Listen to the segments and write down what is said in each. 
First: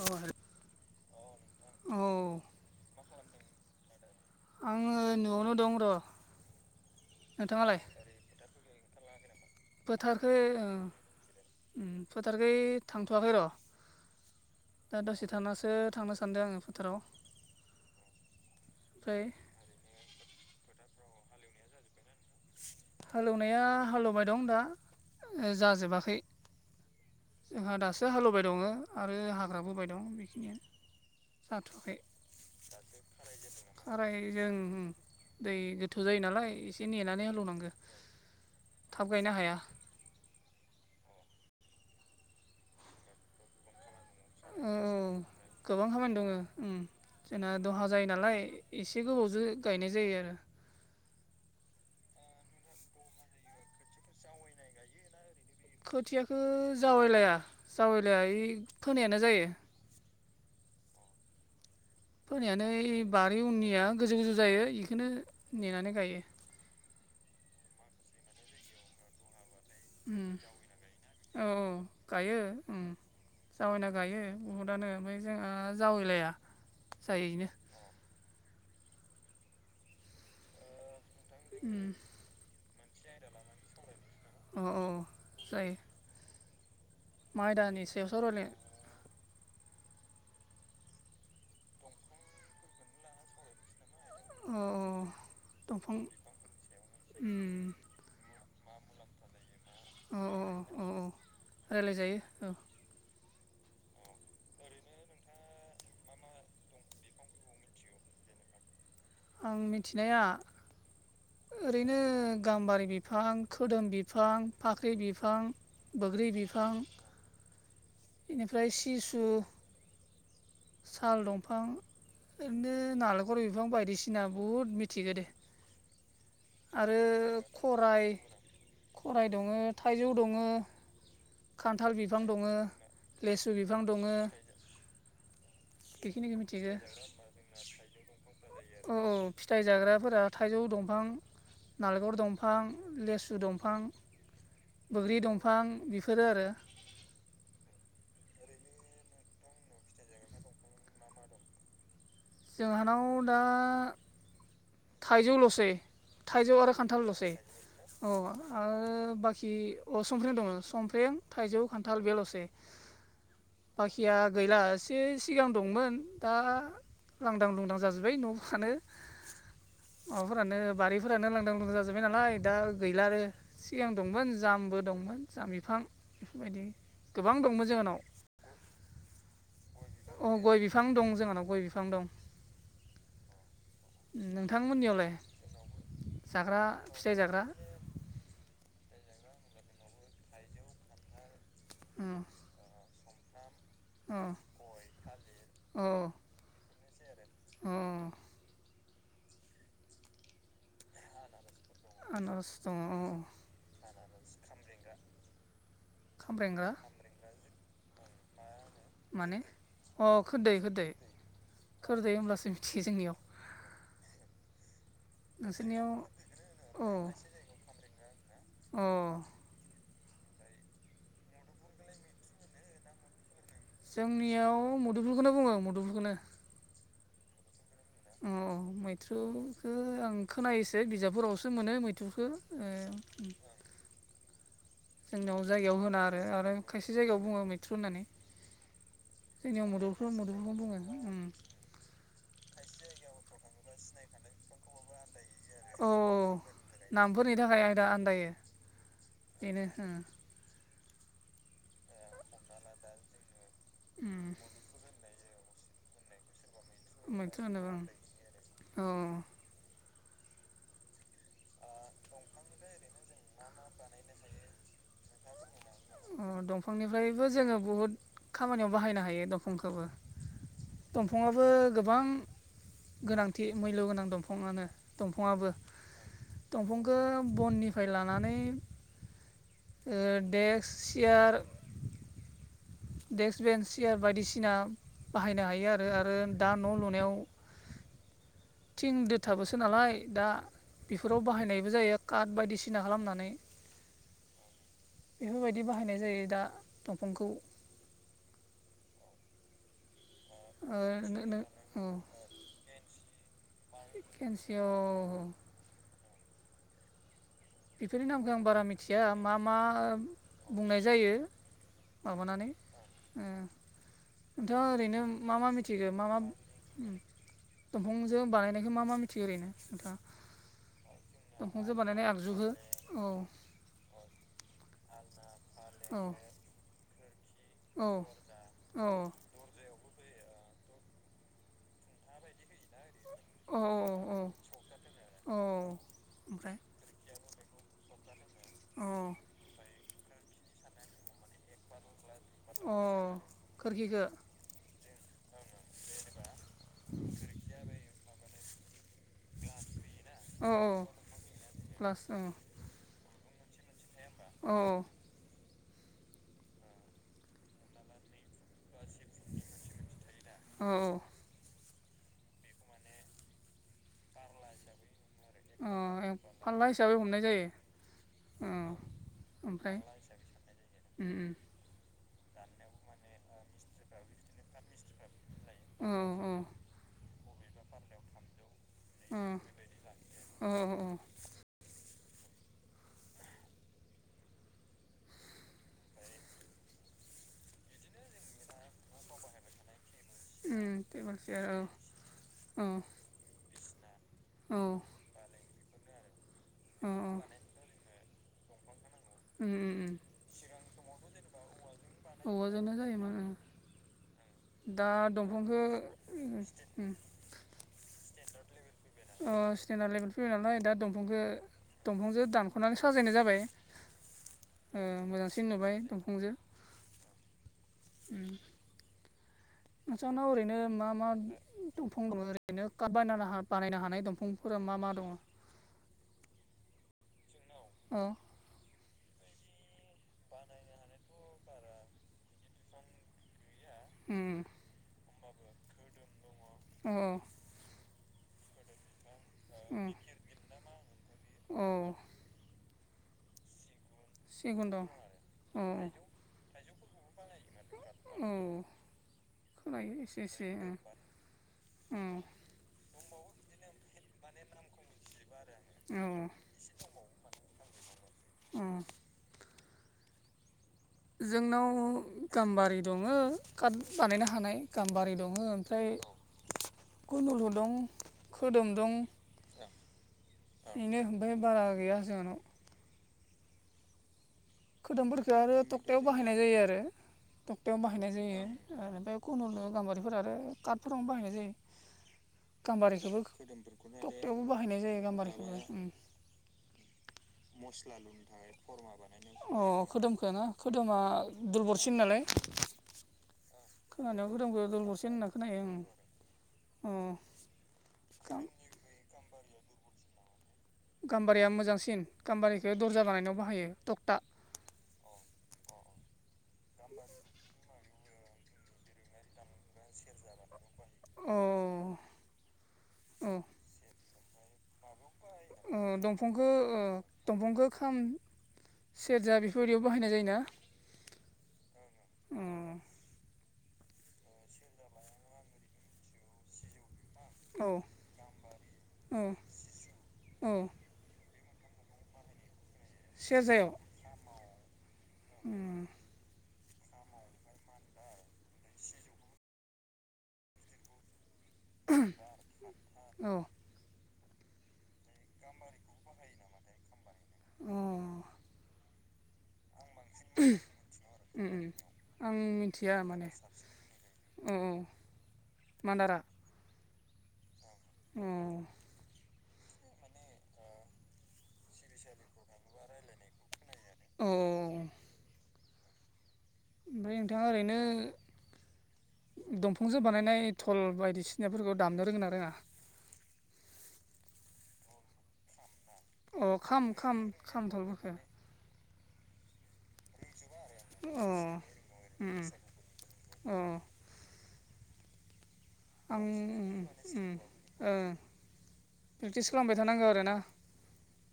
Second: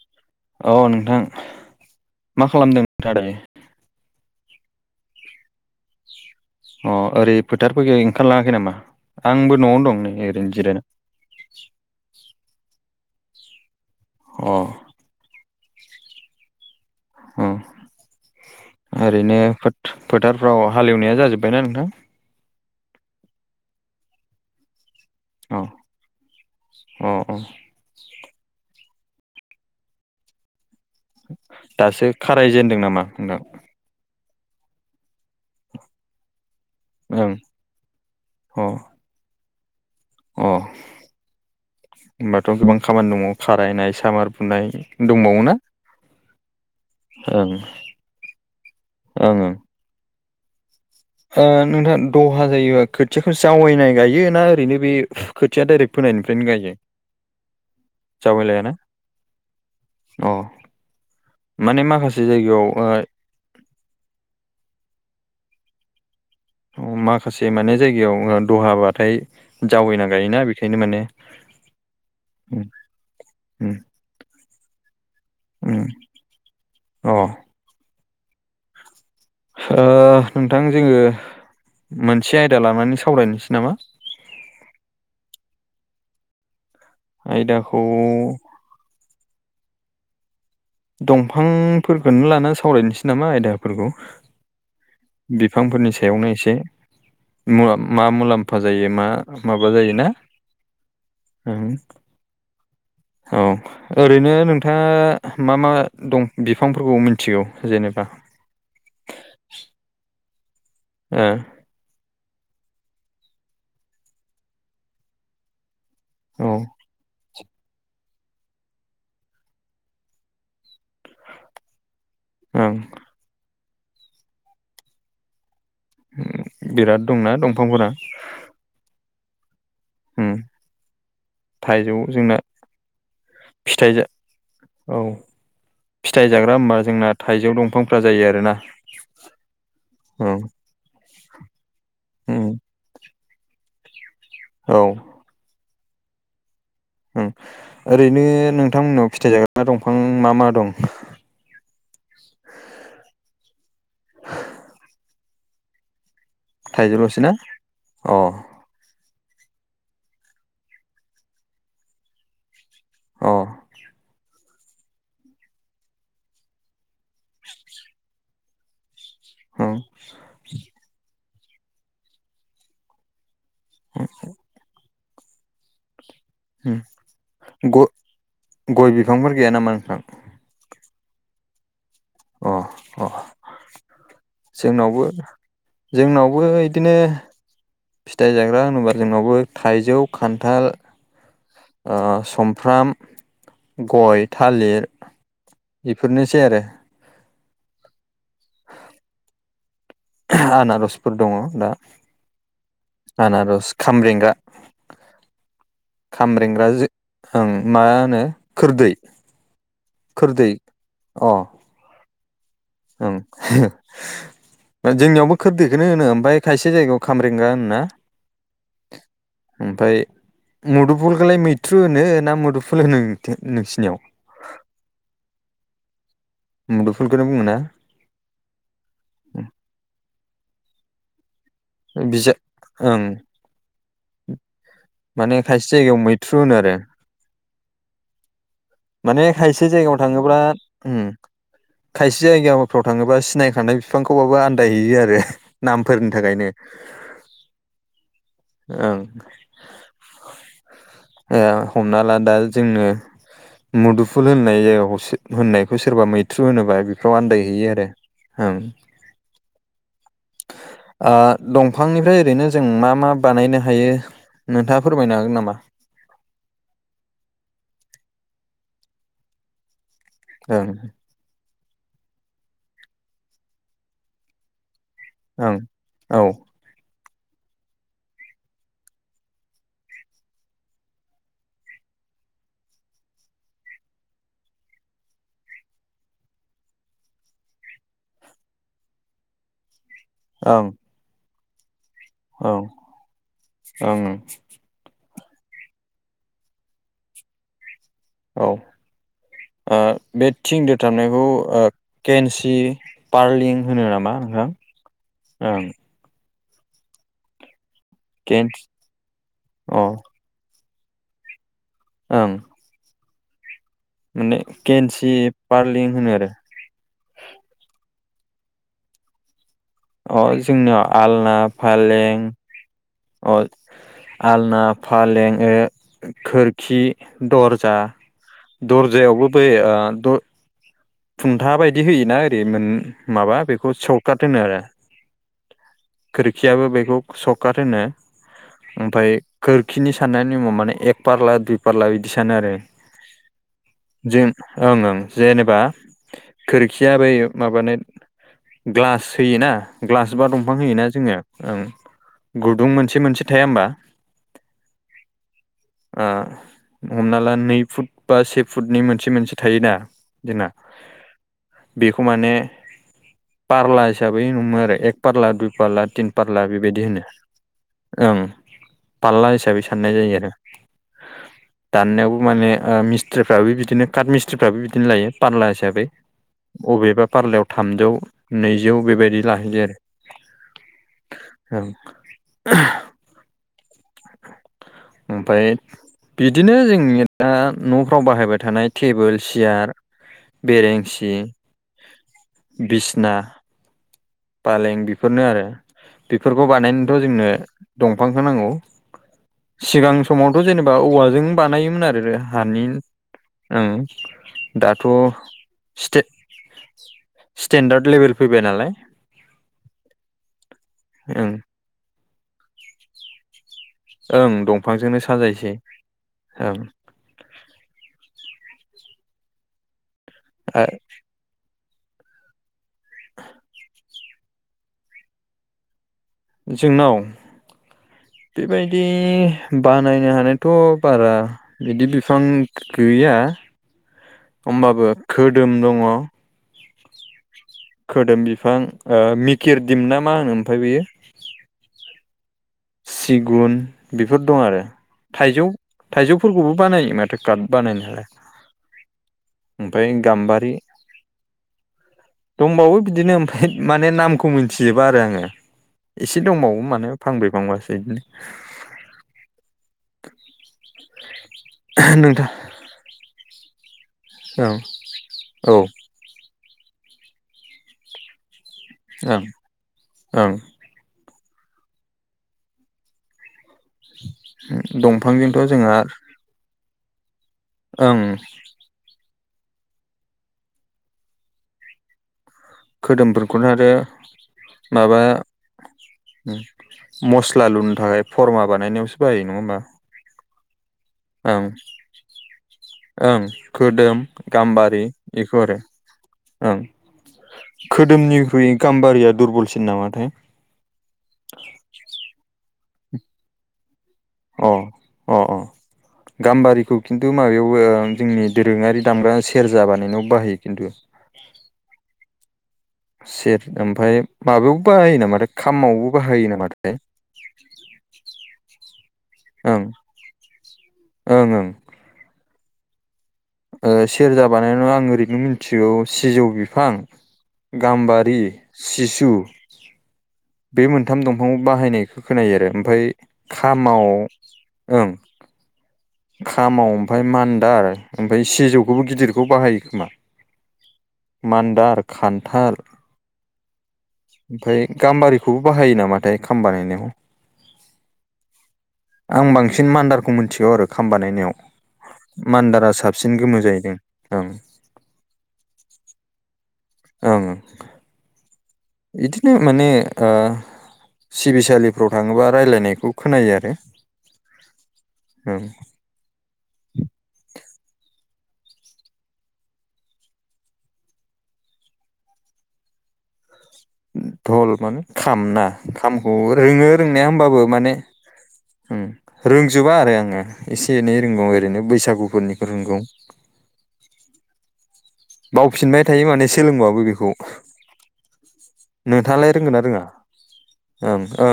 औ। औ नोंथां औ मा खालामदों नोंथाङा दायो। आङो न'आवनो दं र'। अ ओरै नोंथाङालाय फोथारफोरखौ ओंखारलाङाखै नामा आंबो न'आवनो दं नै ओरैनो जिरायना। उम फोथारखै थांथ'वाखै र' अ‌ दा दसे थानासो थांनो सानदों आङो फोथाराव औ ओमफ्राय ओरैनो फोत फोथारफ्राव हालेवनाया जाजोब्बायना नोंथां? हालौवनाया हालेवबाय दं दा। अ जाजोबाखै अ अ जोंहा दासो हालेबाय दङ आरो हाग्राबाय दं बेखिनियानो जाथ'वाखै दासो खारायजेनदों नामा नोंथां? खाराय जों उम दै गोथौ जायो नालाय एसे नेनानै ओं हालौवनांगौ अ थाब गायनो हाया। अ होनोमबाथ' गोबां खामानि दङ खारायनाय सामार बुनाय औ औ दंबावोना? गोबां खामानि दङ उम ओं जोंना दलहा जायो नालाय एसे ओं गोबावजों ओं गायनाय जायो आरो। ओ नोंथां दहा जायोबा खोथियाखौ जावैनाय गायो ना ओरैनो बे खोथिया डाइरेक्ट खोथियाखौ फोनायनिफ्रायनो गायो जावैलाया जावैलाया जावैलायाना? फोनायानो जायो। अ माने माखासे जायगायाव फोनायानो ओ ओइ बारि उननिया गोजौ गोजौ जायो बेखौनो नेनानै गायो। माखासे माने जायगायाव दहाबाथाय जावैना उम गायोना बेखायनो माने औ औ गायो उम उम जावैना गायो बहुदानो ओमफ्राय जोंहा उम जावैलाया अ जायैनो ओ नोंथां जोङो उम मोनसे आयदा लानानै सावरायनोसै नामा? अ औ जायो। मा आयदाखौ आयदानि सायाव सावरायनो? दंफांफोरखौनो लानानानै सावरायनोसै नामा आयदाफोरखौ। अ अ बिफांफोरनि सायावनो एसे उम मा मुलाम्फा जायो मा? माबा जायोना अ औ औ रायलायजायो औ औ ओरैनो नोंथाङा मा मा दं बिफांफोरखौ मिथिगौ जेनेबा? आं मिथिनाया ओ ओरैनो गाम्बारि बिफां खोदोम बिफां फाख्रि बिफां बैग्रि औ बिफां बेनिफ्राय सिसु साल दंफां ओं ओरैनो नालेंखर बिफां बायदिसिना बहुद मिथिखो दे। उम आरो खराइ खराइ दङ थाइजौ उम दङ। खान्थाल थाइजौ बिफां जोंना दङ लेसु बिफां दङ फिथाइ औ फिथाइ बेखिनिखौ जाग्रा मिथिगौ होनोबा जोंना थाइजौ दंफांफ्रा जायो आरो ना। औ औ फिथाइ जाग्राफोरा थाइजौ दंफां नालेंखर उम दंफां लेसु दंफां औ बैग्रि दंफां बेफोरो आरो। ओरैनो नोंथांमोननाव फिथाइ जाग्रा दंफां मा मा दं? जोंहानाव दा थाइजौ लसै थाइजौ आरो खान्थाल थाइजौल'सै लसै ना अ आरो बाखि अ संफ्र्रें दङ' संफ्र्रें थाइजौ खान्थाल बेलसै। अ बाखिया गैलासे सिगां दंमोन दा लांदां लुंदां जाजोब्बाय न' फानो उम माबाफोरानो बारिफोरानो लांदां लुंदां जाजोब्बाय नालाय दा गैला आरो सिगां दंमोन जामबो दंमोन जाम बिफां। बेफोरबायदि उम गोबां दंमोन ग- जोंहानाव। गय बिफांफोर गैया नामा नोंथां अ गय बिफां दं जोंहानाव गय बिफां दं। अ अ। जोंनावबो नोंथांमोननियावलाय जोंनावबो जाग्रा बिदिनो फिथाइ जाग्रा फिथाइ जाग्रा होनोब्ला जोंनावबो थाइजौ खान्थाल ओ अ सुमफ्राम अ गय, थालिर बेफोरनोसै आरो अ। आनारसफोर दंङ' दा आनारस दङ अ आनारज, खामरेंगा खामब्रेंगा खाम्रेंग्रा ओं मा होनो खोरदै माने अ खोरदै खोरदै अ खोरदै होमब्लासो ओं। जोंनियावबो खोरदैखौनो नोंसोरनियाव होनो ओमफ्राय खायसे अ जायगायाव खारेंगा होनोना? अ। ओमफफ्राय मुदुफुलखौलाय मैथ्रु होनो ना मुदुफुल होनो नोंसिनियाव आंनियाव मदुफलखौनो बुङो आं मदुफलखौनो मुदुफुलखौनो बुङोना? अ मैथ्रुखौ आं खोनायोसो बिजाबफोराव सो मोनो मैथ्रुखौ उ [inaudible] जोंनाव जायगायाव होना आरो खायसे जायगायाव बुङो मैथ्रु होननानै माने जोंनियाव खायसे जायगायाव मदलफोर थाङोब्ला उम मदलफोरखौनो बुङो खायसे जायगाफ्राव जायगायाव सिनायखानाय थाङोबा बिफांखौबाबो सिनायखानाय आन्दायहैयो आरो जायगाखौबो आनदायहैसै नामफोरनि थाखायनो आरो नामफोरनि थाखाय आं दा आदायो। ओं। बेनोखा हमना ला दा जोंङनो मुदुफुल होननाय जायगायाव हसे होननायखौ सोरबा मैथ्रु होनोबा बेफोराव मैथ्रु होनो आन्दायहैयो आरो औ ओं आ। दंफांनिफ्राय ओरैनो जों मा मा बानायनो हायो नोंथाङा फोरमायनो हागोन नामा? अ दंफांनिफ्रायबो जोङो बहुद खामानियाव बाहायनो हायो दंफांखौबो औ। दंफाङआो गोबां गोनांथि मुल्य गोनां दंफाङानो दंफाङाबो औ दंफांखौ बननिफ्राय लानानै डेक्स चेयार देक्स बेन्स सियार बायदिसिना बाहायनो हायो आरो आरो दा न' लुनायाव थिं दोथाबोसो नालाय दा ओं बेफोराव बाहायनायबो जायो काट औ बायदिसिना खालामनानै ओं बेफोरबायदि बाहायनाय जायो दा दंफांखौ औ बे थिं दोथाबनायखौ केन्सि पारलिं होनो नामा ओ केन्सिअ ओं। बेफोरनि नामखौ आं केन्स बारा मिथिया मा मा अ बुंनाय जायो। ओं माबानै माने नोंथाङ ओरैनो केन्सि मा मा मिथिगो पारलिं मा होनो मा आरो दंफांजो बानायनायखौ मा मा मिथियो ओरैनो नोंथाङा अ जोंनियाव आलना दंफांजो बानायनाय आगजु फालें [unintelligible] अ आलना, फालें, औ खोरखि, दरजा, औ दरजा दर्जायावबो बै द खुंथा बायदि होयोना ओरै माबा औ बेखौ औ सौकाट होनो आरो। औ। ओमफ्राय खोरखियाबो बेखौ सकट होनो अ ओमफ्राय खोरखिनि साननायनि नेमा माने एक पारला दुय फारला बिदि सानो आरो अ खोरखिखौ जों ओं ओं जेनेबा खोरखिया बै माबानो ग्लास होयोना ग्लास बा औ दंफां औ होयोना जोङो ओं ग्लास औ गुदुं मोनसे मोनसे थाया होमबा? औ। हमना ला नै फुट बा सेसु फुडनि मोनसे मोनसे थायोना जोंना औ बेखौ माने पारला हिसाबै हमो आरो एक फारला दुइ अ पारला तिन ए पारला फारला बेबादि हिसाबै होनो हमनाय जायो ओं औ फारला हिसाबै साननाय जायो आरो। ओम। दाननायावबो मानेह मिस्ट्रिफ्राबो बिदिनो काट मिस्ट्रिफ्राबो बिदिनो लायो पारलासे हिसाबै उम औ बबेबा पार्लायाव थामजौ नैजौ बेबायदि लाहैयो आरो अ अ। औ ओमफफ्राय बिदिनो जोंनि दा न'फ्राव बाहायबाय थानाय टेबोल सियार उम बेरेंसि टेबोल चेयार औ औ बिसना, औ फालें बेफोरनो आरो बेफोरखौ उम बानायनोथ' जोंनो दंफांखौ नांगौ। सिगां उम समावथ' जेनेबा औवाजों बानायोमोन आरो हानि औवाजोंनो जायोमोन ओं दाथ' दा दंफांखौ स्टेन्डार्ड लेभेल फैबाय नालाय। स्टेन्डार्ड लेभेल फैयो नालाय दा दंफांखौ ओं दंफांजो दानख'नानै साजायनाय जाबाय। ओं ओ दंफांजोंनो मोजांसिन साजायसै नुबाय दंफां जों ओं उम नोंस्रानाव ओरैनो आ मा मा दंफां दङ ओरैनो कार्ट बानाय बानायनो हानाय नङा फोर मा मा दङ जोंनाव अ बेबादि बानायनो हानायाथ' बारा बिदि बिफां गैया। अ होमबाबो खोदोम दङ। अ खोदोम बिफां मिकिर दिम ना मा होनो ओमफ्राय बेयो औ। सिगुन बेफोर दं आरो थाइजौ औ थाइजौफोरखौबो बानायो माथो कार्ट बानायनायालाय औ ओमफाय खोनायो एसे एसे गाम्बारि औ दंबावो बिदिनो ओमफ्राय माने नामखौ मिथिजोबा आरो आङो एसे दंबावो माने फांब्रै। फांबासो जोंनाव नोंथां गाम्बारि दङो बानायनो हानाय ओं गाम्बारि दङ औ ओमफ्राय खुनुलु दं। खोदोम दं ओं ओं बेनो ओमफ्राय बारा गैया जोंनाव खोदोमफोरखौ दंफांजोंथ' आरो जोंहा थखथायाव बाहायनाय जायो आरो क्टायावनो ओं बाहायनाय जायो। ओमफ्राय खुनुु गाम्बारिफोर आरो कार्टफोरावनो बाहायनाय जायो। गाम्बारिखौबो खोदोमफोरखौनो आरो क्टायावबो बाहायनाय माबा जायो गाम्बारिखौबो मस्ला लुनो थाखाय फरमा बानायनायावसो बाहायो नङा होमबा अ खोदोमखो ना खोदोमा ओं दुरबलसिन नालाय। ओं खोदोम खोनानायाव खोदोमखौ गाम्बारि दुलबरसिन होनना बेखौ आरो। खोनायो ओं अ खोदोमनिख्रुइ गाम्बारिया दुरबलसिन नामाथाय? गाम्बारिया मोजांसिन गाम्बारिखौ दर्जा बानायनायाव बाहायो टकथा। अ अ अ। गाम्बारिखौ खिन्थु माबायाव जोंनि दोरोङारि दामग्रा सेरजा बानायनायाव बाहायो खिन्थु अ। औ सेर ओमफ्राय माबायाव बायो नामा दंफांखौ दंफांखौ खाम सेरजा ओं बेफोरबायदियाव बाहायनाय जायो ना। ओं ओंं। अ। ओ सेरजा बानायनानै आं ओरैनो मिथिगौ। सिजौ बिफां औ गाम्बारि सिसु औ औ बे मोन थाम दंफां बाहायनायखौ खोनायो आरो ओमफ्राय सेरजायाव खामावआव ओं खामाव ओमफ्राय मान्दा आरो ओमफ्राय सिजौखौबो गिदिरखौ बाहायो खोमा। मान्दार खान्थाल औ। ओमफ्राय गाम्बारिखौबो बाहायो नामाथाय खाम बानायाव ओं। आं बांसिन मान्दार खौ मिथिगौ आरो खाम उम बानायनायाव आं मान्दारा मिथिया साबसिन माने गोमो जाहैदों ओं। औ औ मान्दारा ओं अ इदिनो माने ओ सिबिसालिफ्राव थाङोबा रायलायनायखौ खोनायो आरो औ ओमफ्राय औ। ओमफ्राय नोंथाङा ओरैनो दंफांजो बानायनाय धल बायदिसिनाफोरखौ दामनो रोंगोना रोङा? धल माने खाम ना खामखौ अ रोङो खाम रोंनाया खाम होनबाबो खाम माने धलफोरखौ होम रोंजोबा आरो आङो एसे एनै रोंगौ अ ओरैनो उम बैसागुफोरनिखौ रोंगौ। अ। बावफिनबाय थायो माने सोलोंबाबो बेखौ ओं प्रेक्टिस खालामबाय थानांगौ आरोना। ओं-ओं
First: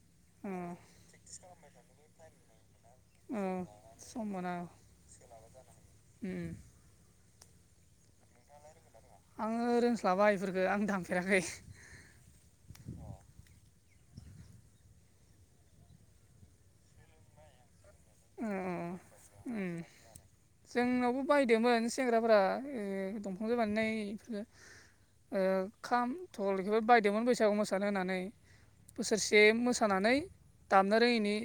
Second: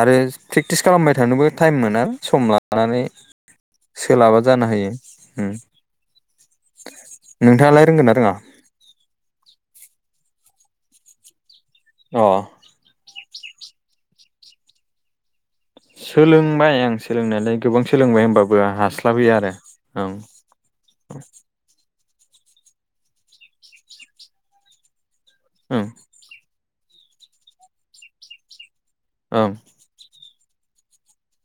आरो औ प्रेक्टिस खालामबाय थानोबो टाइम मोना सम लानानै औ सम सोलाबा मोना जानो होयो ओ। उम नोंथाङालाय रोंगोना रोङा? आङो रोंस्लाबा इफोरफोरखौ आं दांफेराखै। अ। सोलोंबाय आं सोलोंनायालाय गोबां सोलोंबाय औ होनोमबाबों औ हास्लाबोयो आरो उम ओं। जोंनावबो बायदोंमोन सेंग्राफोरा दंफांजो बानायनायफोरखो। ओ ओं खाम धल बेफोर बायदोंमोन बैसागु मोसानो होननानै बोसोरसे ओं मोसा सानानै दामनो रोङिनि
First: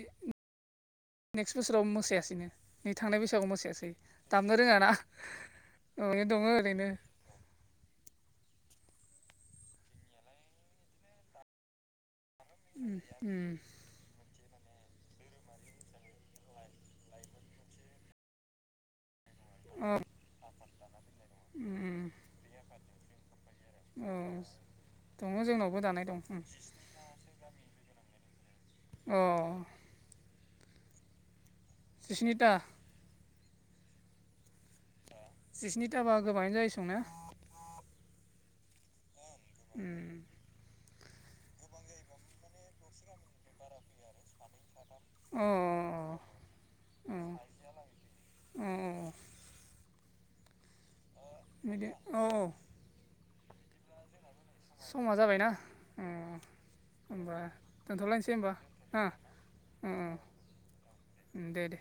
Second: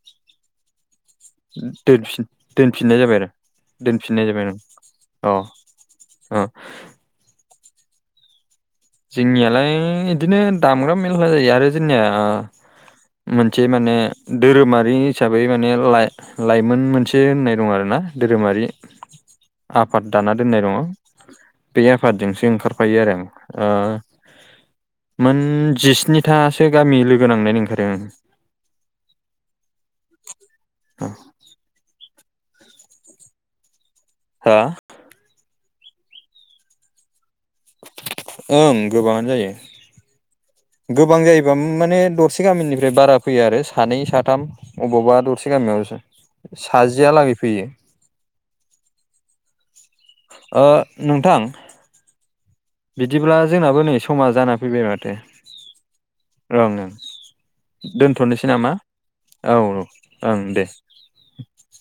नेक्स्ट बोसोराव दोनफिन मोसायासैनो नै दोनफिननाय जाबाय थांनाय आरो बैसागुआव मोसायासै दोनफिननाय जाबाय ओं दामनो रोङाना। अ अ यि ओ दङ ओरैनो जोंनियालाय गदिनो दामग्रा मेल्ला जायो आरो जोंनिया। उम उम मोनसे माने। धोरोमारि हिसाबै माने ला लाइमोन मोनसे होननाय दं आरोना धोरोमारि अ आफाद दाना दोननाय दङ उम बे आफादजोंसो ओंखारफायो आरो आं। ओ अ। मोन जिस्निथासो गामि लोगो नांनायनो ओंखारो ओं। अ। [inaudible] जिस्निता हा जिस्निथाबा गोबाङानो जायो संनो ओं गोबाङानो जायो ओम गोबां जायोबाबो माने दरसे गामिनिफ्राय बारा फैया आरो सानै साथाम अबावबा अ दरसे गामियाव सा जिया अ लागै फैयो अ ओ नोंथां बिदि औ औ बिदिब्ला जोंनाबो नै समा जाना फै फैबाय समा माथो जाबायना ओं-ओं होमबा दोनथ'लायनोसै दोन्थ'नोसै होमबा नामा ना औ-औ ओं दे ओम दे दे